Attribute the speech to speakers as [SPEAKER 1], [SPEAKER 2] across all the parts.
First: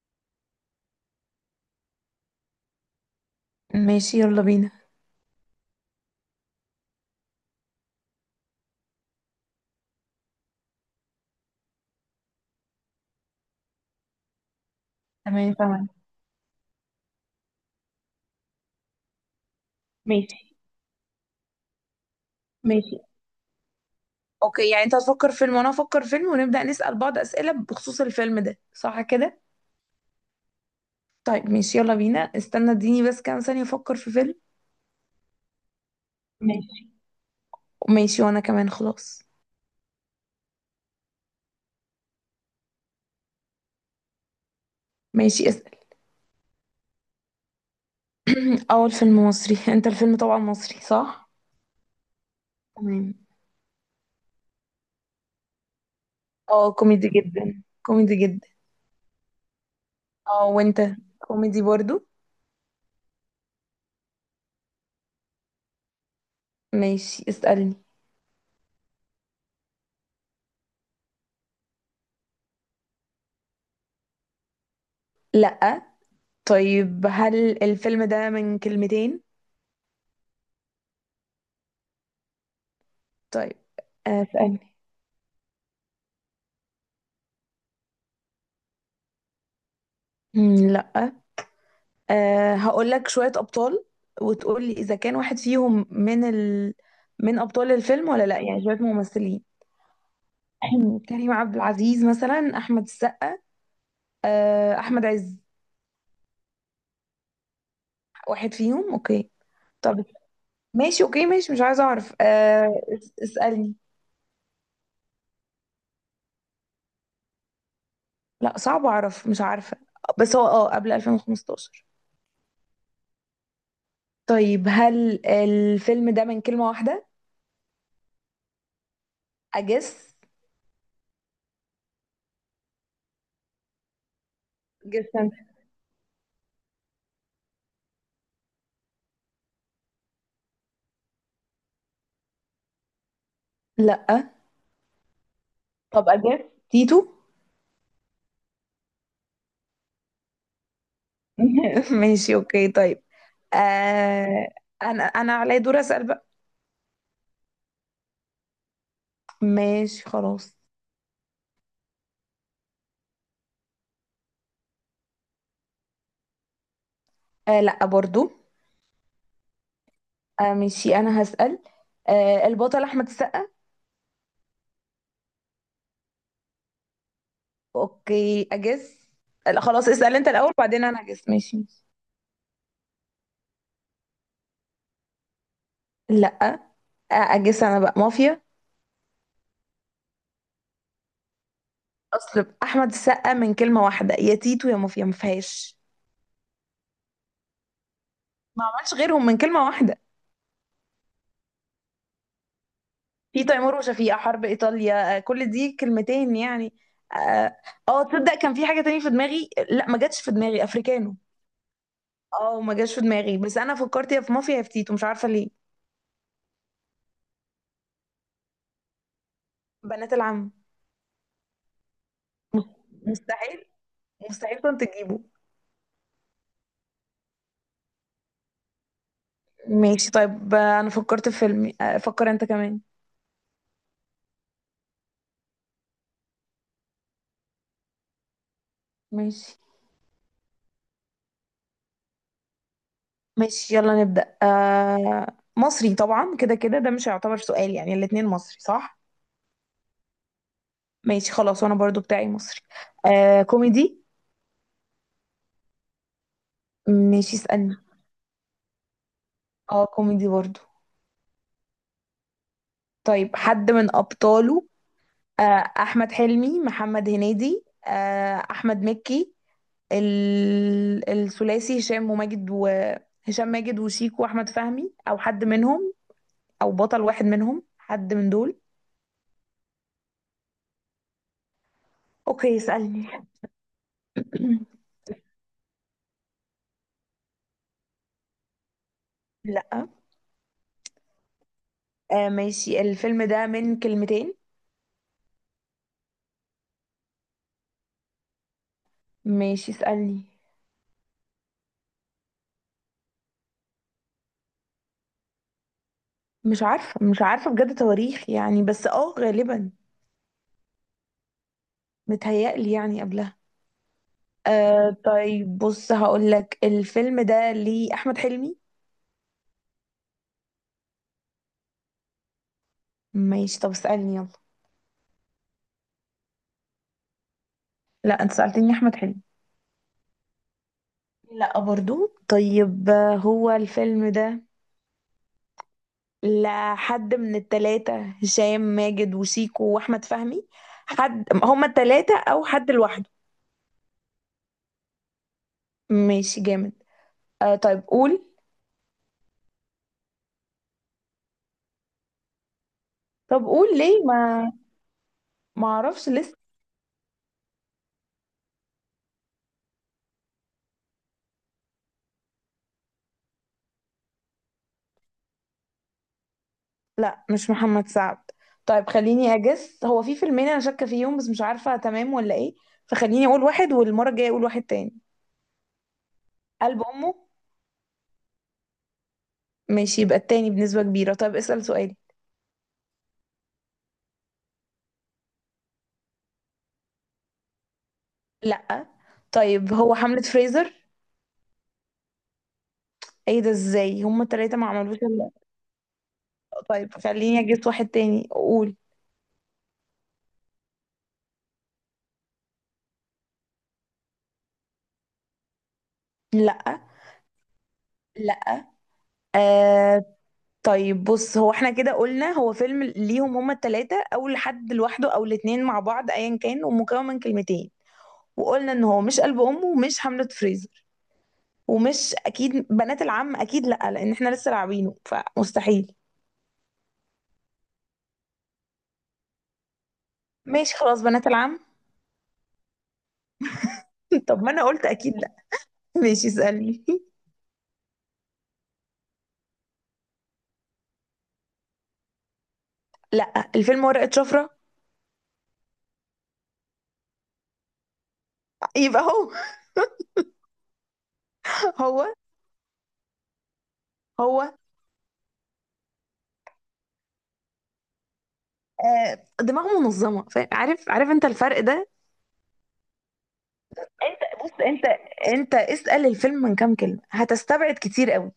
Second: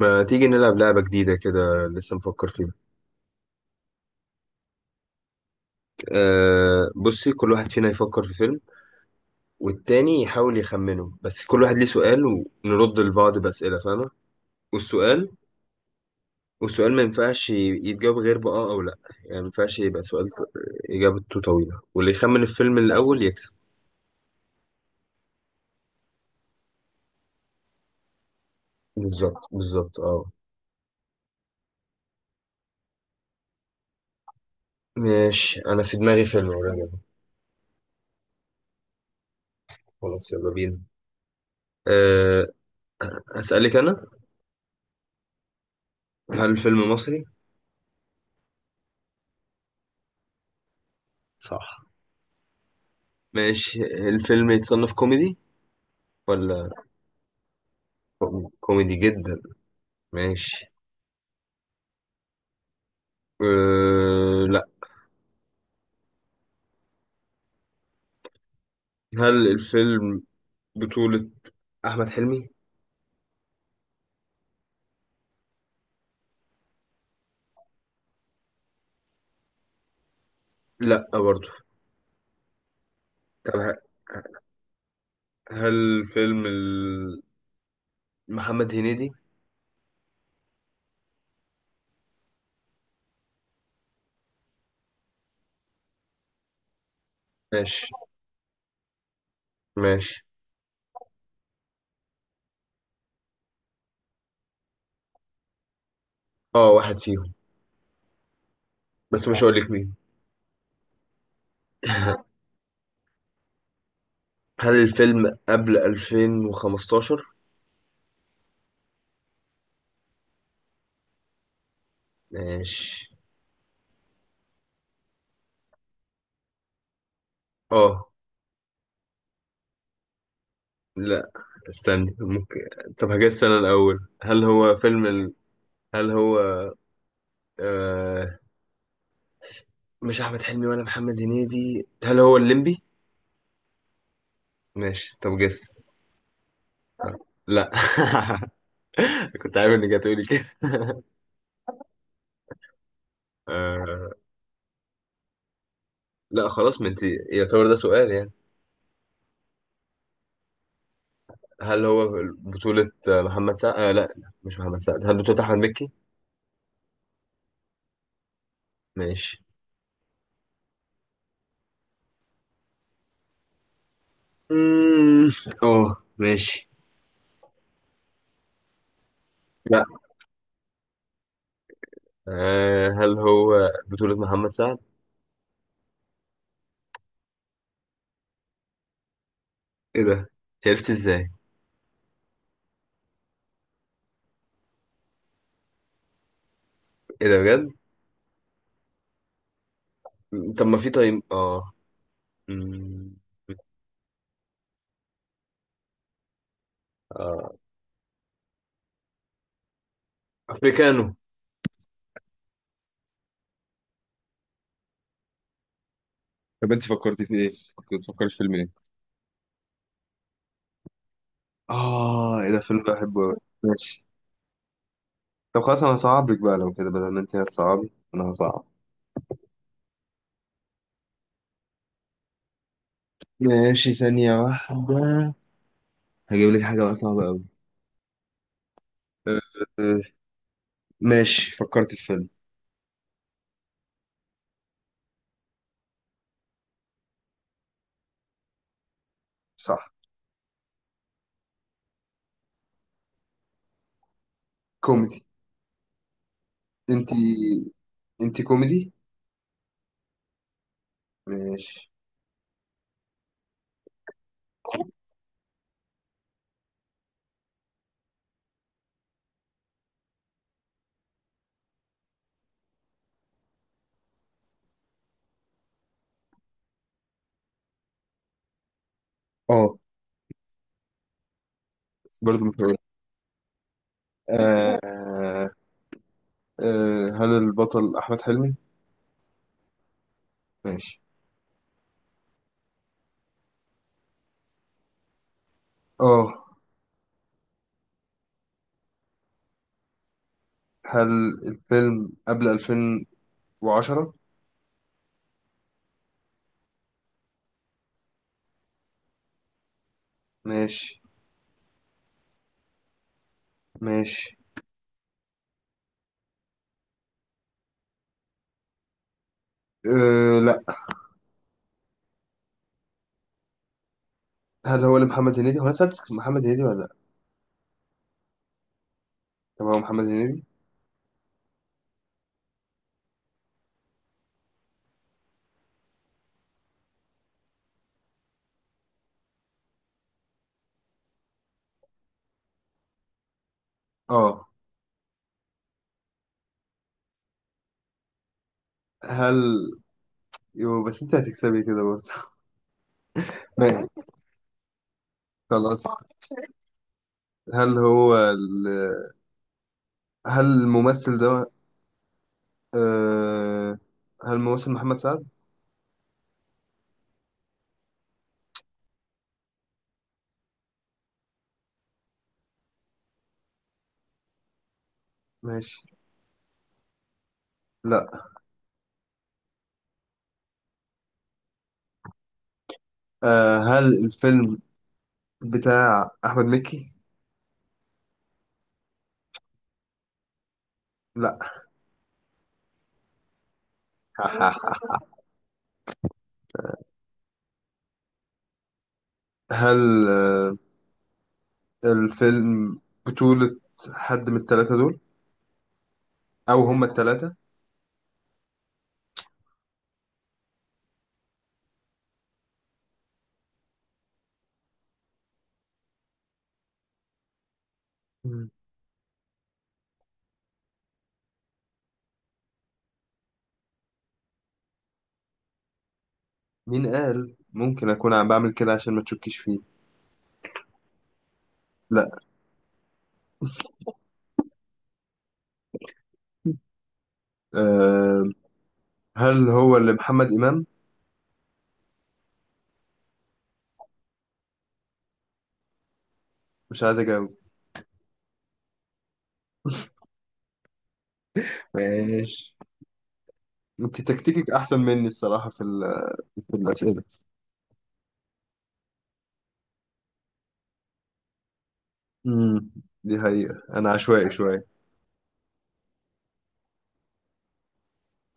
[SPEAKER 1] ما تيجي نلعب لعبة جديدة كده؟ لسه مفكر فيها.
[SPEAKER 2] ماشي، يلا بينا.
[SPEAKER 1] بصي، كل واحد فينا يفكر في فيلم والتاني يحاول يخمنه، بس كل واحد ليه سؤال ونرد لبعض بأسئلة، فاهمة؟ والسؤال
[SPEAKER 2] تمام تمام.
[SPEAKER 1] والسؤال ما ينفعش يتجاوب غير بآه أو لأ. يعني ما ينفعش يبقى سؤال
[SPEAKER 2] ماشي.
[SPEAKER 1] إجابته طويلة، واللي يخمن الفيلم
[SPEAKER 2] ماشي.
[SPEAKER 1] الأول يكسب.
[SPEAKER 2] اوكي، يعني انت هتفكر فيلم وانا هفكر فيلم ونبدأ نسأل بعض أسئلة بخصوص الفيلم ده، صح كده؟
[SPEAKER 1] بالظبط بالظبط، اه.
[SPEAKER 2] طيب ماشي يلا بينا. استنى اديني بس كام ثانية افكر في فيلم.
[SPEAKER 1] ماشي، أنا في دماغي فيلم قريب.
[SPEAKER 2] ماشي. ماشي وانا كمان خلاص.
[SPEAKER 1] خلاص يلا بينا. أه هسألك أنا.
[SPEAKER 2] ماشي اسأل.
[SPEAKER 1] هل الفيلم مصري؟
[SPEAKER 2] اول فيلم مصري. انت الفيلم طبعا مصري، صح؟
[SPEAKER 1] صح.
[SPEAKER 2] تمام.
[SPEAKER 1] ماشي، الفيلم يتصنف كوميدي ولا؟
[SPEAKER 2] اه، كوميدي جدا، كوميدي جدا.
[SPEAKER 1] كوميدي جدا.
[SPEAKER 2] اه
[SPEAKER 1] ماشي.
[SPEAKER 2] وانت؟ كوميدي برضو.
[SPEAKER 1] لا.
[SPEAKER 2] ماشي اسألني.
[SPEAKER 1] هل الفيلم بطولة أحمد حلمي؟
[SPEAKER 2] لا. طيب هل الفيلم ده من كلمتين؟
[SPEAKER 1] لا برضه. طب
[SPEAKER 2] طيب. اسألني.
[SPEAKER 1] هل فيلم محمد هنيدي؟
[SPEAKER 2] لا. هقول لك شوية أبطال وتقول لي إذا كان واحد فيهم من من أبطال
[SPEAKER 1] ماشي،
[SPEAKER 2] الفيلم ولا لا، يعني شوية ممثلين.
[SPEAKER 1] ماشي،
[SPEAKER 2] كريم عبد العزيز مثلا، أحمد السقا. أه أحمد عز.
[SPEAKER 1] اه، واحد فيهم
[SPEAKER 2] واحد فيهم،
[SPEAKER 1] بس
[SPEAKER 2] أوكي.
[SPEAKER 1] مش هقول لك مين.
[SPEAKER 2] طب ماشي أوكي ماشي، مش عايزة أعرف. اسألني.
[SPEAKER 1] هل الفيلم قبل 2015؟
[SPEAKER 2] لا صعب أعرف، مش عارفة. بس هو قبل 2015؟
[SPEAKER 1] ماشي،
[SPEAKER 2] طيب هل الفيلم ده من كلمة واحدة؟
[SPEAKER 1] اه،
[SPEAKER 2] أجس.
[SPEAKER 1] لا، استني ممكن. طب هجاز السنة الأول، هل هو فيلم
[SPEAKER 2] جس أنت.
[SPEAKER 1] هل هو آه... مش أحمد حلمي ولا محمد هنيدي، هل هو الليمبي؟
[SPEAKER 2] لا.
[SPEAKER 1] ماشي. طب جس.
[SPEAKER 2] طب أجس. تيتو.
[SPEAKER 1] لا. كنت عارف انك هتقولي كده.
[SPEAKER 2] ماشي اوكي طيب.
[SPEAKER 1] آه...
[SPEAKER 2] آه. انا علي دور اسال بقى.
[SPEAKER 1] لا خلاص، ما انت يعتبر ده سؤال يعني.
[SPEAKER 2] ماشي خلاص.
[SPEAKER 1] هل هو بطولة محمد سعد؟ آه لا، مش محمد سعد. هل بطولة أحمد مكي؟
[SPEAKER 2] آه لا برضو.
[SPEAKER 1] ماشي.
[SPEAKER 2] آه ماشي انا هسال. آه البطل احمد السقا.
[SPEAKER 1] مم، اه، ماشي.
[SPEAKER 2] اوكي اجس. لا
[SPEAKER 1] لا.
[SPEAKER 2] خلاص اسال انت الاول، بعدين انا اجس. ماشي.
[SPEAKER 1] هل هو بطولة محمد سعد؟
[SPEAKER 2] لا. آه اجس انا بقى، مافيا.
[SPEAKER 1] ايه ده، أنت عرفت ازاي؟
[SPEAKER 2] اصل احمد السقا من كلمه واحده يا تيتو يا مافيا، ما فيهاش.
[SPEAKER 1] ايه ده بجد.
[SPEAKER 2] ما عملش غيرهم من كلمه واحده.
[SPEAKER 1] طب ما في، طيب اه، مم،
[SPEAKER 2] في تيمور، وشفيقة، حرب إيطاليا، كل دي كلمتين يعني.
[SPEAKER 1] آه.
[SPEAKER 2] اه. تصدق كان في حاجة تانية في دماغي، لا ما جاتش في دماغي،
[SPEAKER 1] افريكانو.
[SPEAKER 2] أفريكانو. اه ما جاتش في دماغي، بس أنا فكرت يا في مافيا يا في تيتو، مش عارفة ليه.
[SPEAKER 1] طب انت فكرتي في ايه؟ كنت بتفكري في فيلم ايه؟
[SPEAKER 2] بنات العم.
[SPEAKER 1] اه، ايه ده، فيلم بحبه أوي.
[SPEAKER 2] مستحيل.
[SPEAKER 1] ماشي.
[SPEAKER 2] مستحيل كنت تجيبه.
[SPEAKER 1] طب خلاص، انا هصعب لك بقى. لو كده بدل ما انت هتصعبي انا هصعب.
[SPEAKER 2] ماشي طيب. أنا فكرت في فيلم، فكر أنت كمان.
[SPEAKER 1] ماشي، ثانية واحدة. هجيب لك حاجة بقى صعبة أوي. أه،
[SPEAKER 2] ماشي.
[SPEAKER 1] أه، ماشي، فكرت في فيلم.
[SPEAKER 2] ماشي يلا نبدأ. آه مصري طبعا، كده كده ده مش هيعتبر سؤال، يعني الاتنين مصري، صح؟
[SPEAKER 1] صح.
[SPEAKER 2] ماشي خلاص، وأنا برضو بتاعي مصري. آه كوميدي.
[SPEAKER 1] كوميدي. انت.
[SPEAKER 2] ماشي اسألني.
[SPEAKER 1] انت كوميدي؟
[SPEAKER 2] اه كوميدي برضو.
[SPEAKER 1] ماشي،
[SPEAKER 2] طيب حد من أبطاله آه، أحمد حلمي، محمد هنيدي، أحمد مكي، الثلاثي هشام وماجد، وهشام ماجد وشيكو وأحمد فهمي، أو حد منهم، أو بطل واحد منهم، حد من دول.
[SPEAKER 1] اه، بس برضه مش
[SPEAKER 2] أوكي
[SPEAKER 1] هقول.
[SPEAKER 2] اسألني.
[SPEAKER 1] أه، أه، هل البطل أحمد حلمي؟
[SPEAKER 2] لأ.
[SPEAKER 1] ماشي،
[SPEAKER 2] ماشي. الفيلم ده من كلمتين.
[SPEAKER 1] اه.
[SPEAKER 2] ماشي اسألني.
[SPEAKER 1] هل الفيلم قبل 2010؟
[SPEAKER 2] مش عارفة، مش عارفة بجد تواريخ يعني، بس اه غالبا
[SPEAKER 1] ماشي.
[SPEAKER 2] متهيألي يعني قبلها.
[SPEAKER 1] ماشي،
[SPEAKER 2] آه طيب بص، هقول لك الفيلم ده ليه احمد حلمي.
[SPEAKER 1] لا.
[SPEAKER 2] ماشي طب اسالني يلا.
[SPEAKER 1] هل هو لمحمد هنيدي؟ هو انا سألتك محمد هنيدي ولا لا؟
[SPEAKER 2] لا انت سالتني احمد حلمي.
[SPEAKER 1] طب هو محمد هنيدي؟
[SPEAKER 2] لا برضو. طيب هو الفيلم ده لحد من التلاتة، هشام ماجد وشيكو واحمد فهمي، حد هما التلاتة او حد لوحده.
[SPEAKER 1] اه،
[SPEAKER 2] ماشي جامد. آه طيب قول.
[SPEAKER 1] هل يو، بس انت هتكسبي كده برضه.
[SPEAKER 2] طب قول
[SPEAKER 1] ماشي
[SPEAKER 2] ليه ما. ما
[SPEAKER 1] خلاص.
[SPEAKER 2] اعرفش لسه.
[SPEAKER 1] هل هو ال... هل الممثل ده آه... هل الممثل محمد سعد؟
[SPEAKER 2] لا، مش محمد سعد. طيب خليني اجس، هو في فيلمين انا شاكه فيهم بس مش عارفه تمام ولا ايه، فخليني اقول واحد والمره الجايه اقول واحد تاني.
[SPEAKER 1] ماشي.
[SPEAKER 2] قلب امه.
[SPEAKER 1] لا.
[SPEAKER 2] ماشي، يبقى التاني بنسبه كبيره. طيب اسال سؤالي.
[SPEAKER 1] هل الفيلم بتاع أحمد مكي؟
[SPEAKER 2] لا. طيب هو حملة فريزر؟
[SPEAKER 1] لا.
[SPEAKER 2] ايه ده، ازاي هما التلاتة ما عملوش الا. طيب خليني اجس واحد تاني اقول.
[SPEAKER 1] هل الفيلم بطولة حد من التلاتة دول؟
[SPEAKER 2] لا.
[SPEAKER 1] أو هما التلاتة؟
[SPEAKER 2] لا. آه طيب بص، هو احنا كده قلنا هو فيلم ليهم هما التلاتة او لحد لوحده او الاتنين مع بعض ايا كان، ومكون من كلمتين.
[SPEAKER 1] مم.
[SPEAKER 2] وقلنا ان هو مش قلب امه ومش حملة فريزر، ومش اكيد بنات العم، اكيد لا، لان احنا لسه لاعبينه فمستحيل.
[SPEAKER 1] مين قال؟ ممكن أكون عم بعمل كده عشان ما تشكيش فيه.
[SPEAKER 2] ماشي خلاص، بنات العم.
[SPEAKER 1] لا.
[SPEAKER 2] طب ما انا قلت اكيد لا. ماشي اسالني.
[SPEAKER 1] آه هل هو اللي محمد إمام؟
[SPEAKER 2] لا، الفيلم ورقة شفرة.
[SPEAKER 1] مش عايز أجاوب.
[SPEAKER 2] يبقى هو. هو.
[SPEAKER 1] ماشي. انت تكتيكك
[SPEAKER 2] هو
[SPEAKER 1] احسن مني الصراحه في في الاسئله.
[SPEAKER 2] آه دماغه منظمة، فاهم؟ عارف عارف انت الفرق ده.
[SPEAKER 1] امم. دي حقيقه، انا عشوائي
[SPEAKER 2] انت بص
[SPEAKER 1] شويه.
[SPEAKER 2] انت، انت اسأل الفيلم من كام كلمة هتستبعد كتير قوي.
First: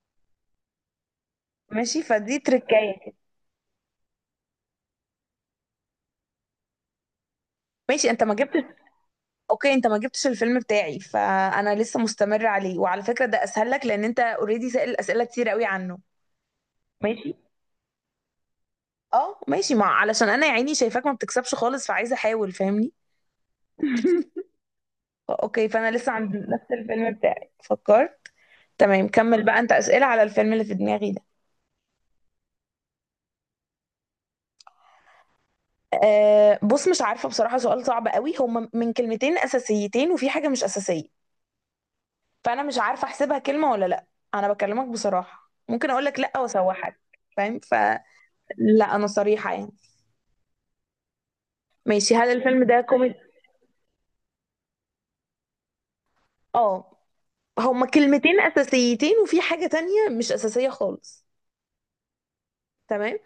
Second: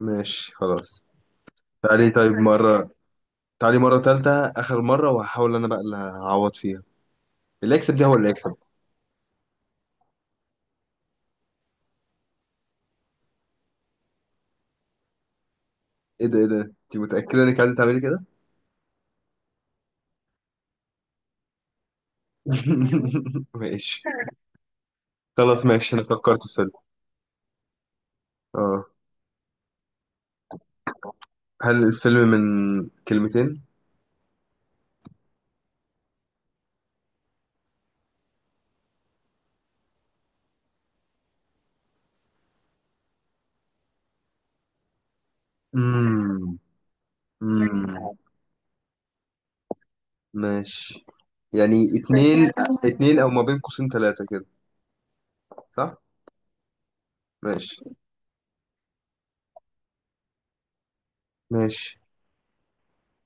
[SPEAKER 1] ماشي خلاص.
[SPEAKER 2] ماشي
[SPEAKER 1] تعالي طيب
[SPEAKER 2] فدي
[SPEAKER 1] مره،
[SPEAKER 2] تركاية كده.
[SPEAKER 1] تعالي مره تالتة، اخر مره وهحاول انا بقى اللي هعوض فيها. اللي يكسب دي
[SPEAKER 2] ماشي
[SPEAKER 1] هو
[SPEAKER 2] انت
[SPEAKER 1] اللي
[SPEAKER 2] ما
[SPEAKER 1] يكسب.
[SPEAKER 2] جبتش. اوكي انت ما جبتش الفيلم بتاعي، فانا لسه مستمر عليه، وعلى فكره ده اسهل لك لان انت اوريدي سائل اسئله كتير قوي عنه.
[SPEAKER 1] ايه ده، ايه ده، انت
[SPEAKER 2] ماشي.
[SPEAKER 1] متاكده انك عايزه تعملي كده؟
[SPEAKER 2] اه ماشي ما علشان انا يا عيني شايفاك ما بتكسبش خالص، فعايزه احاول فاهمني.
[SPEAKER 1] ماشي خلاص.
[SPEAKER 2] اوكي، فانا
[SPEAKER 1] ماشي، انا
[SPEAKER 2] لسه عند
[SPEAKER 1] فكرت في
[SPEAKER 2] نفس
[SPEAKER 1] فيلم،
[SPEAKER 2] الفيلم بتاعي فكرت.
[SPEAKER 1] اه.
[SPEAKER 2] تمام كمل بقى انت اسئله على الفيلم اللي في دماغي ده.
[SPEAKER 1] هل الفيلم من كلمتين؟
[SPEAKER 2] أه بص مش عارفه بصراحه، سؤال صعب قوي. هما من كلمتين اساسيتين وفي حاجه مش اساسيه، فانا مش عارفه احسبها كلمه ولا لا. انا بكلمك بصراحه، ممكن اقول لك لا
[SPEAKER 1] امم
[SPEAKER 2] واسوحك، فاهم؟
[SPEAKER 1] امم
[SPEAKER 2] لا انا صريحة يعني.
[SPEAKER 1] ماشي، يعني
[SPEAKER 2] ماشي هل
[SPEAKER 1] اتنين.
[SPEAKER 2] الفيلم ده كوميدي؟
[SPEAKER 1] اتنين او ما بين قوسين تلاتة كده. صح.
[SPEAKER 2] اه
[SPEAKER 1] ماشي.
[SPEAKER 2] هما كلمتين اساسيتين وفي حاجة تانية مش اساسية خالص.
[SPEAKER 1] ماشي،
[SPEAKER 2] تمام.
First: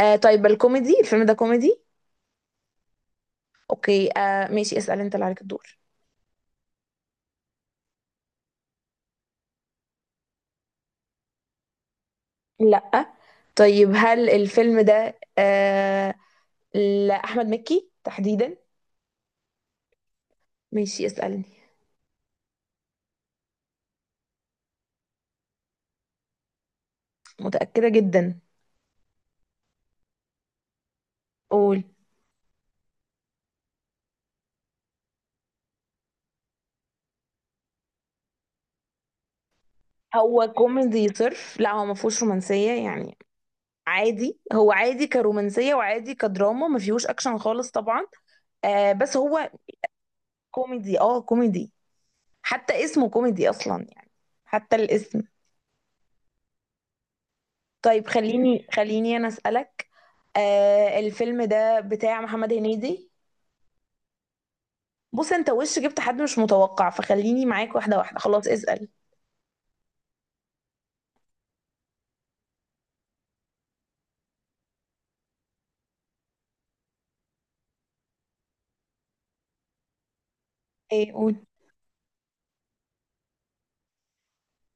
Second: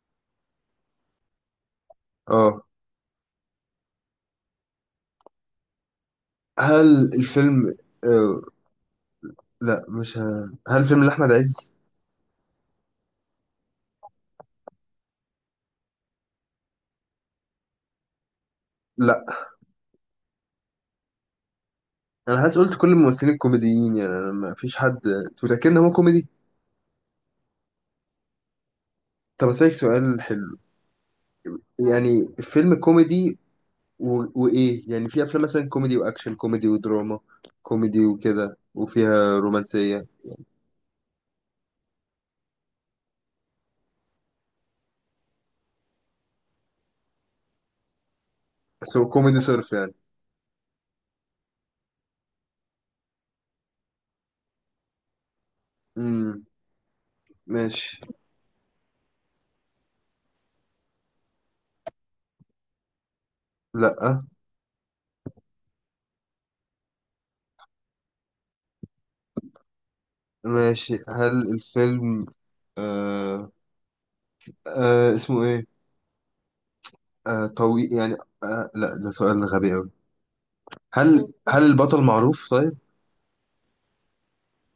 [SPEAKER 2] آه طيب الكوميدي، الفيلم ده كوميدي.
[SPEAKER 1] اه.
[SPEAKER 2] اوكي آه ماشي اسأل انت اللي عليك الدور.
[SPEAKER 1] هل الفيلم آه لا، مش هل الفيلم لأحمد عز؟
[SPEAKER 2] لا. طيب هل الفيلم ده آه لأحمد مكي تحديدا؟
[SPEAKER 1] لا.
[SPEAKER 2] ماشي اسألني.
[SPEAKER 1] انا حاسس قلت كل الممثلين كوميديين، يعني انا ما فيش حد. أنت متأكد ان هو كوميدي؟
[SPEAKER 2] متأكدة جدا.
[SPEAKER 1] طب اسالك سؤال حلو.
[SPEAKER 2] قول.
[SPEAKER 1] يعني فيلم كوميدي وايه يعني؟ في افلام مثلا كوميدي واكشن، كوميدي ودراما، كوميدي وكده وفيها رومانسية.
[SPEAKER 2] هو كوميدي صرف، لا هو ما فيهوش رومانسية يعني، عادي، هو عادي كرومانسية وعادي كدراما، ما فيهوش اكشن خالص طبعا. آه
[SPEAKER 1] بس هو
[SPEAKER 2] بس
[SPEAKER 1] كوميدي
[SPEAKER 2] هو
[SPEAKER 1] صرف يعني؟
[SPEAKER 2] كوميدي، اه كوميدي، حتى اسمه كوميدي اصلا يعني، حتى الاسم.
[SPEAKER 1] امم ماشي.
[SPEAKER 2] طيب خليني انا اسالك. آه الفيلم ده بتاع محمد هنيدي؟
[SPEAKER 1] لا.
[SPEAKER 2] بص انت وش جبت حد مش متوقع، فخليني معاك واحده واحده، خلاص اسال.
[SPEAKER 1] ماشي، هل الفيلم آه اسمه ايه؟ طويل يعني؟ لا، ده سؤال غبي قوي.
[SPEAKER 2] ايه
[SPEAKER 1] هل
[SPEAKER 2] قول.
[SPEAKER 1] هل البطل معروف طيب؟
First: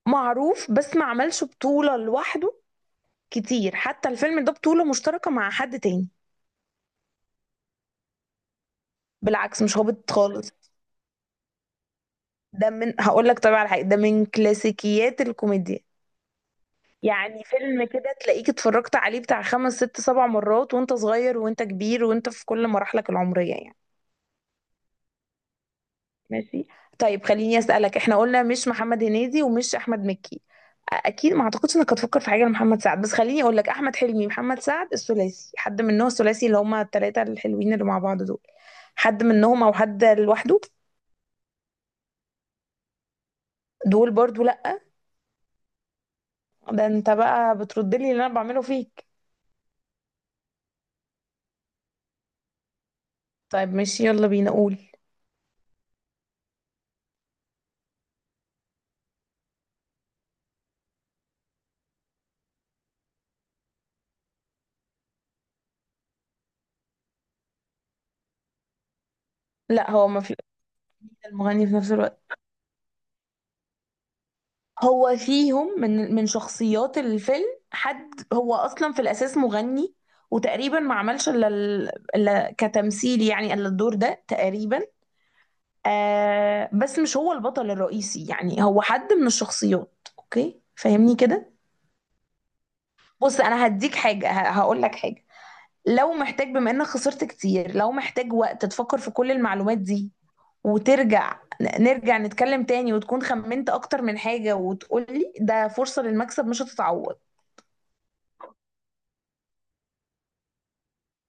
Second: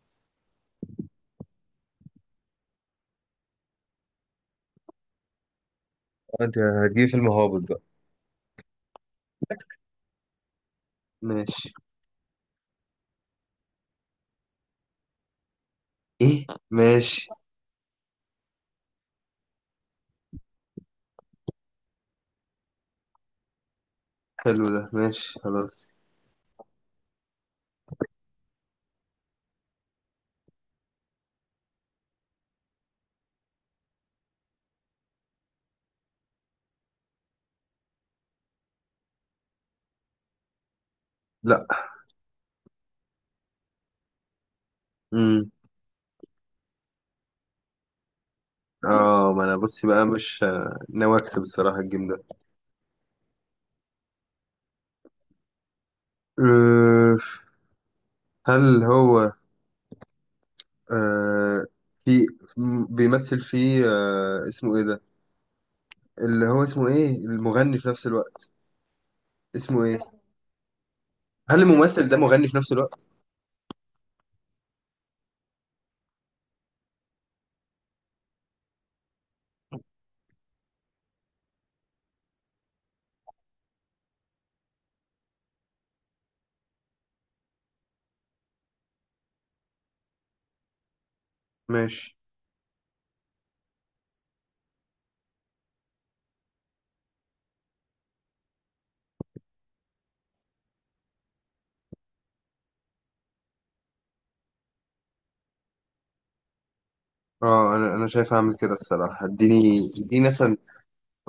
[SPEAKER 2] معروف بس ما عملش بطوله لوحده كتير، حتى الفيلم ده بطوله مشتركه مع حد تاني.
[SPEAKER 1] انت هتجيب فيلم هابط بقى؟
[SPEAKER 2] بالعكس مش هابط خالص.
[SPEAKER 1] ماشي.
[SPEAKER 2] ده من، هقول لك طبعا على حاجه، ده من كلاسيكيات الكوميديا.
[SPEAKER 1] ايه، ماشي.
[SPEAKER 2] يعني فيلم كده تلاقيك اتفرجت عليه بتاع خمس ست سبع مرات، وانت صغير وانت كبير وانت في كل مراحلك العمرية يعني.
[SPEAKER 1] حلو ده، ماشي خلاص.
[SPEAKER 2] ماشي. طيب خليني اسألك، احنا قلنا مش محمد هنيدي ومش احمد مكي. اكيد ما اعتقدش انك هتفكر في حاجة لمحمد سعد، بس خليني اقول لك، احمد حلمي، محمد سعد، الثلاثي، حد منهم، الثلاثي اللي هما الثلاثة الحلوين اللي مع بعض دول، حد منهم او حد لوحده.
[SPEAKER 1] لا.
[SPEAKER 2] دول برضو لا.
[SPEAKER 1] امم.
[SPEAKER 2] ده انت بقى بترد لي اللي انا بعمله فيك.
[SPEAKER 1] اه، ما انا بصي بقى مش ناوي اكسب الصراحة الجيم ده.
[SPEAKER 2] طيب ماشي يلا بينا قول.
[SPEAKER 1] أه هل هو أه في بيمثل فيه، اسمه ايه ده، اللي هو اسمه ايه المغني في نفس الوقت؟ اسمه
[SPEAKER 2] لا
[SPEAKER 1] ايه؟
[SPEAKER 2] هو ما في.
[SPEAKER 1] هل
[SPEAKER 2] المغني في نفس
[SPEAKER 1] الممثل ده
[SPEAKER 2] الوقت.
[SPEAKER 1] مغني في نفس الوقت؟
[SPEAKER 2] هو فيهم من شخصيات الفيلم، حد هو اصلا في الاساس مغني، وتقريبا ما عملش الا الا كتمثيل يعني، الا الدور ده تقريبا. آه بس مش هو البطل الرئيسي، يعني هو حد من الشخصيات، اوكي فاهمني كده؟
[SPEAKER 1] ماشي،
[SPEAKER 2] بص انا هديك حاجه، هقول لك حاجه، لو محتاج بما انك خسرت كتير، لو محتاج وقت تفكر في كل المعلومات دي وترجع، نرجع نتكلم تاني وتكون خمنت اكتر من حاجه، وتقولي ده فرصه للمكسب مش هتتعوض.
[SPEAKER 1] اه. انا شايف اعمل كده الصراحة. اديني اديني مثلا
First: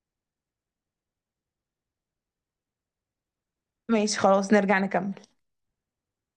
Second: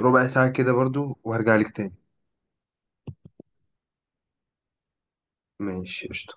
[SPEAKER 1] ربع ساعة كده برضو، وهرجع لك تاني.
[SPEAKER 2] ماشي خلاص نرجع نكمل.
[SPEAKER 1] ماشي قشطة.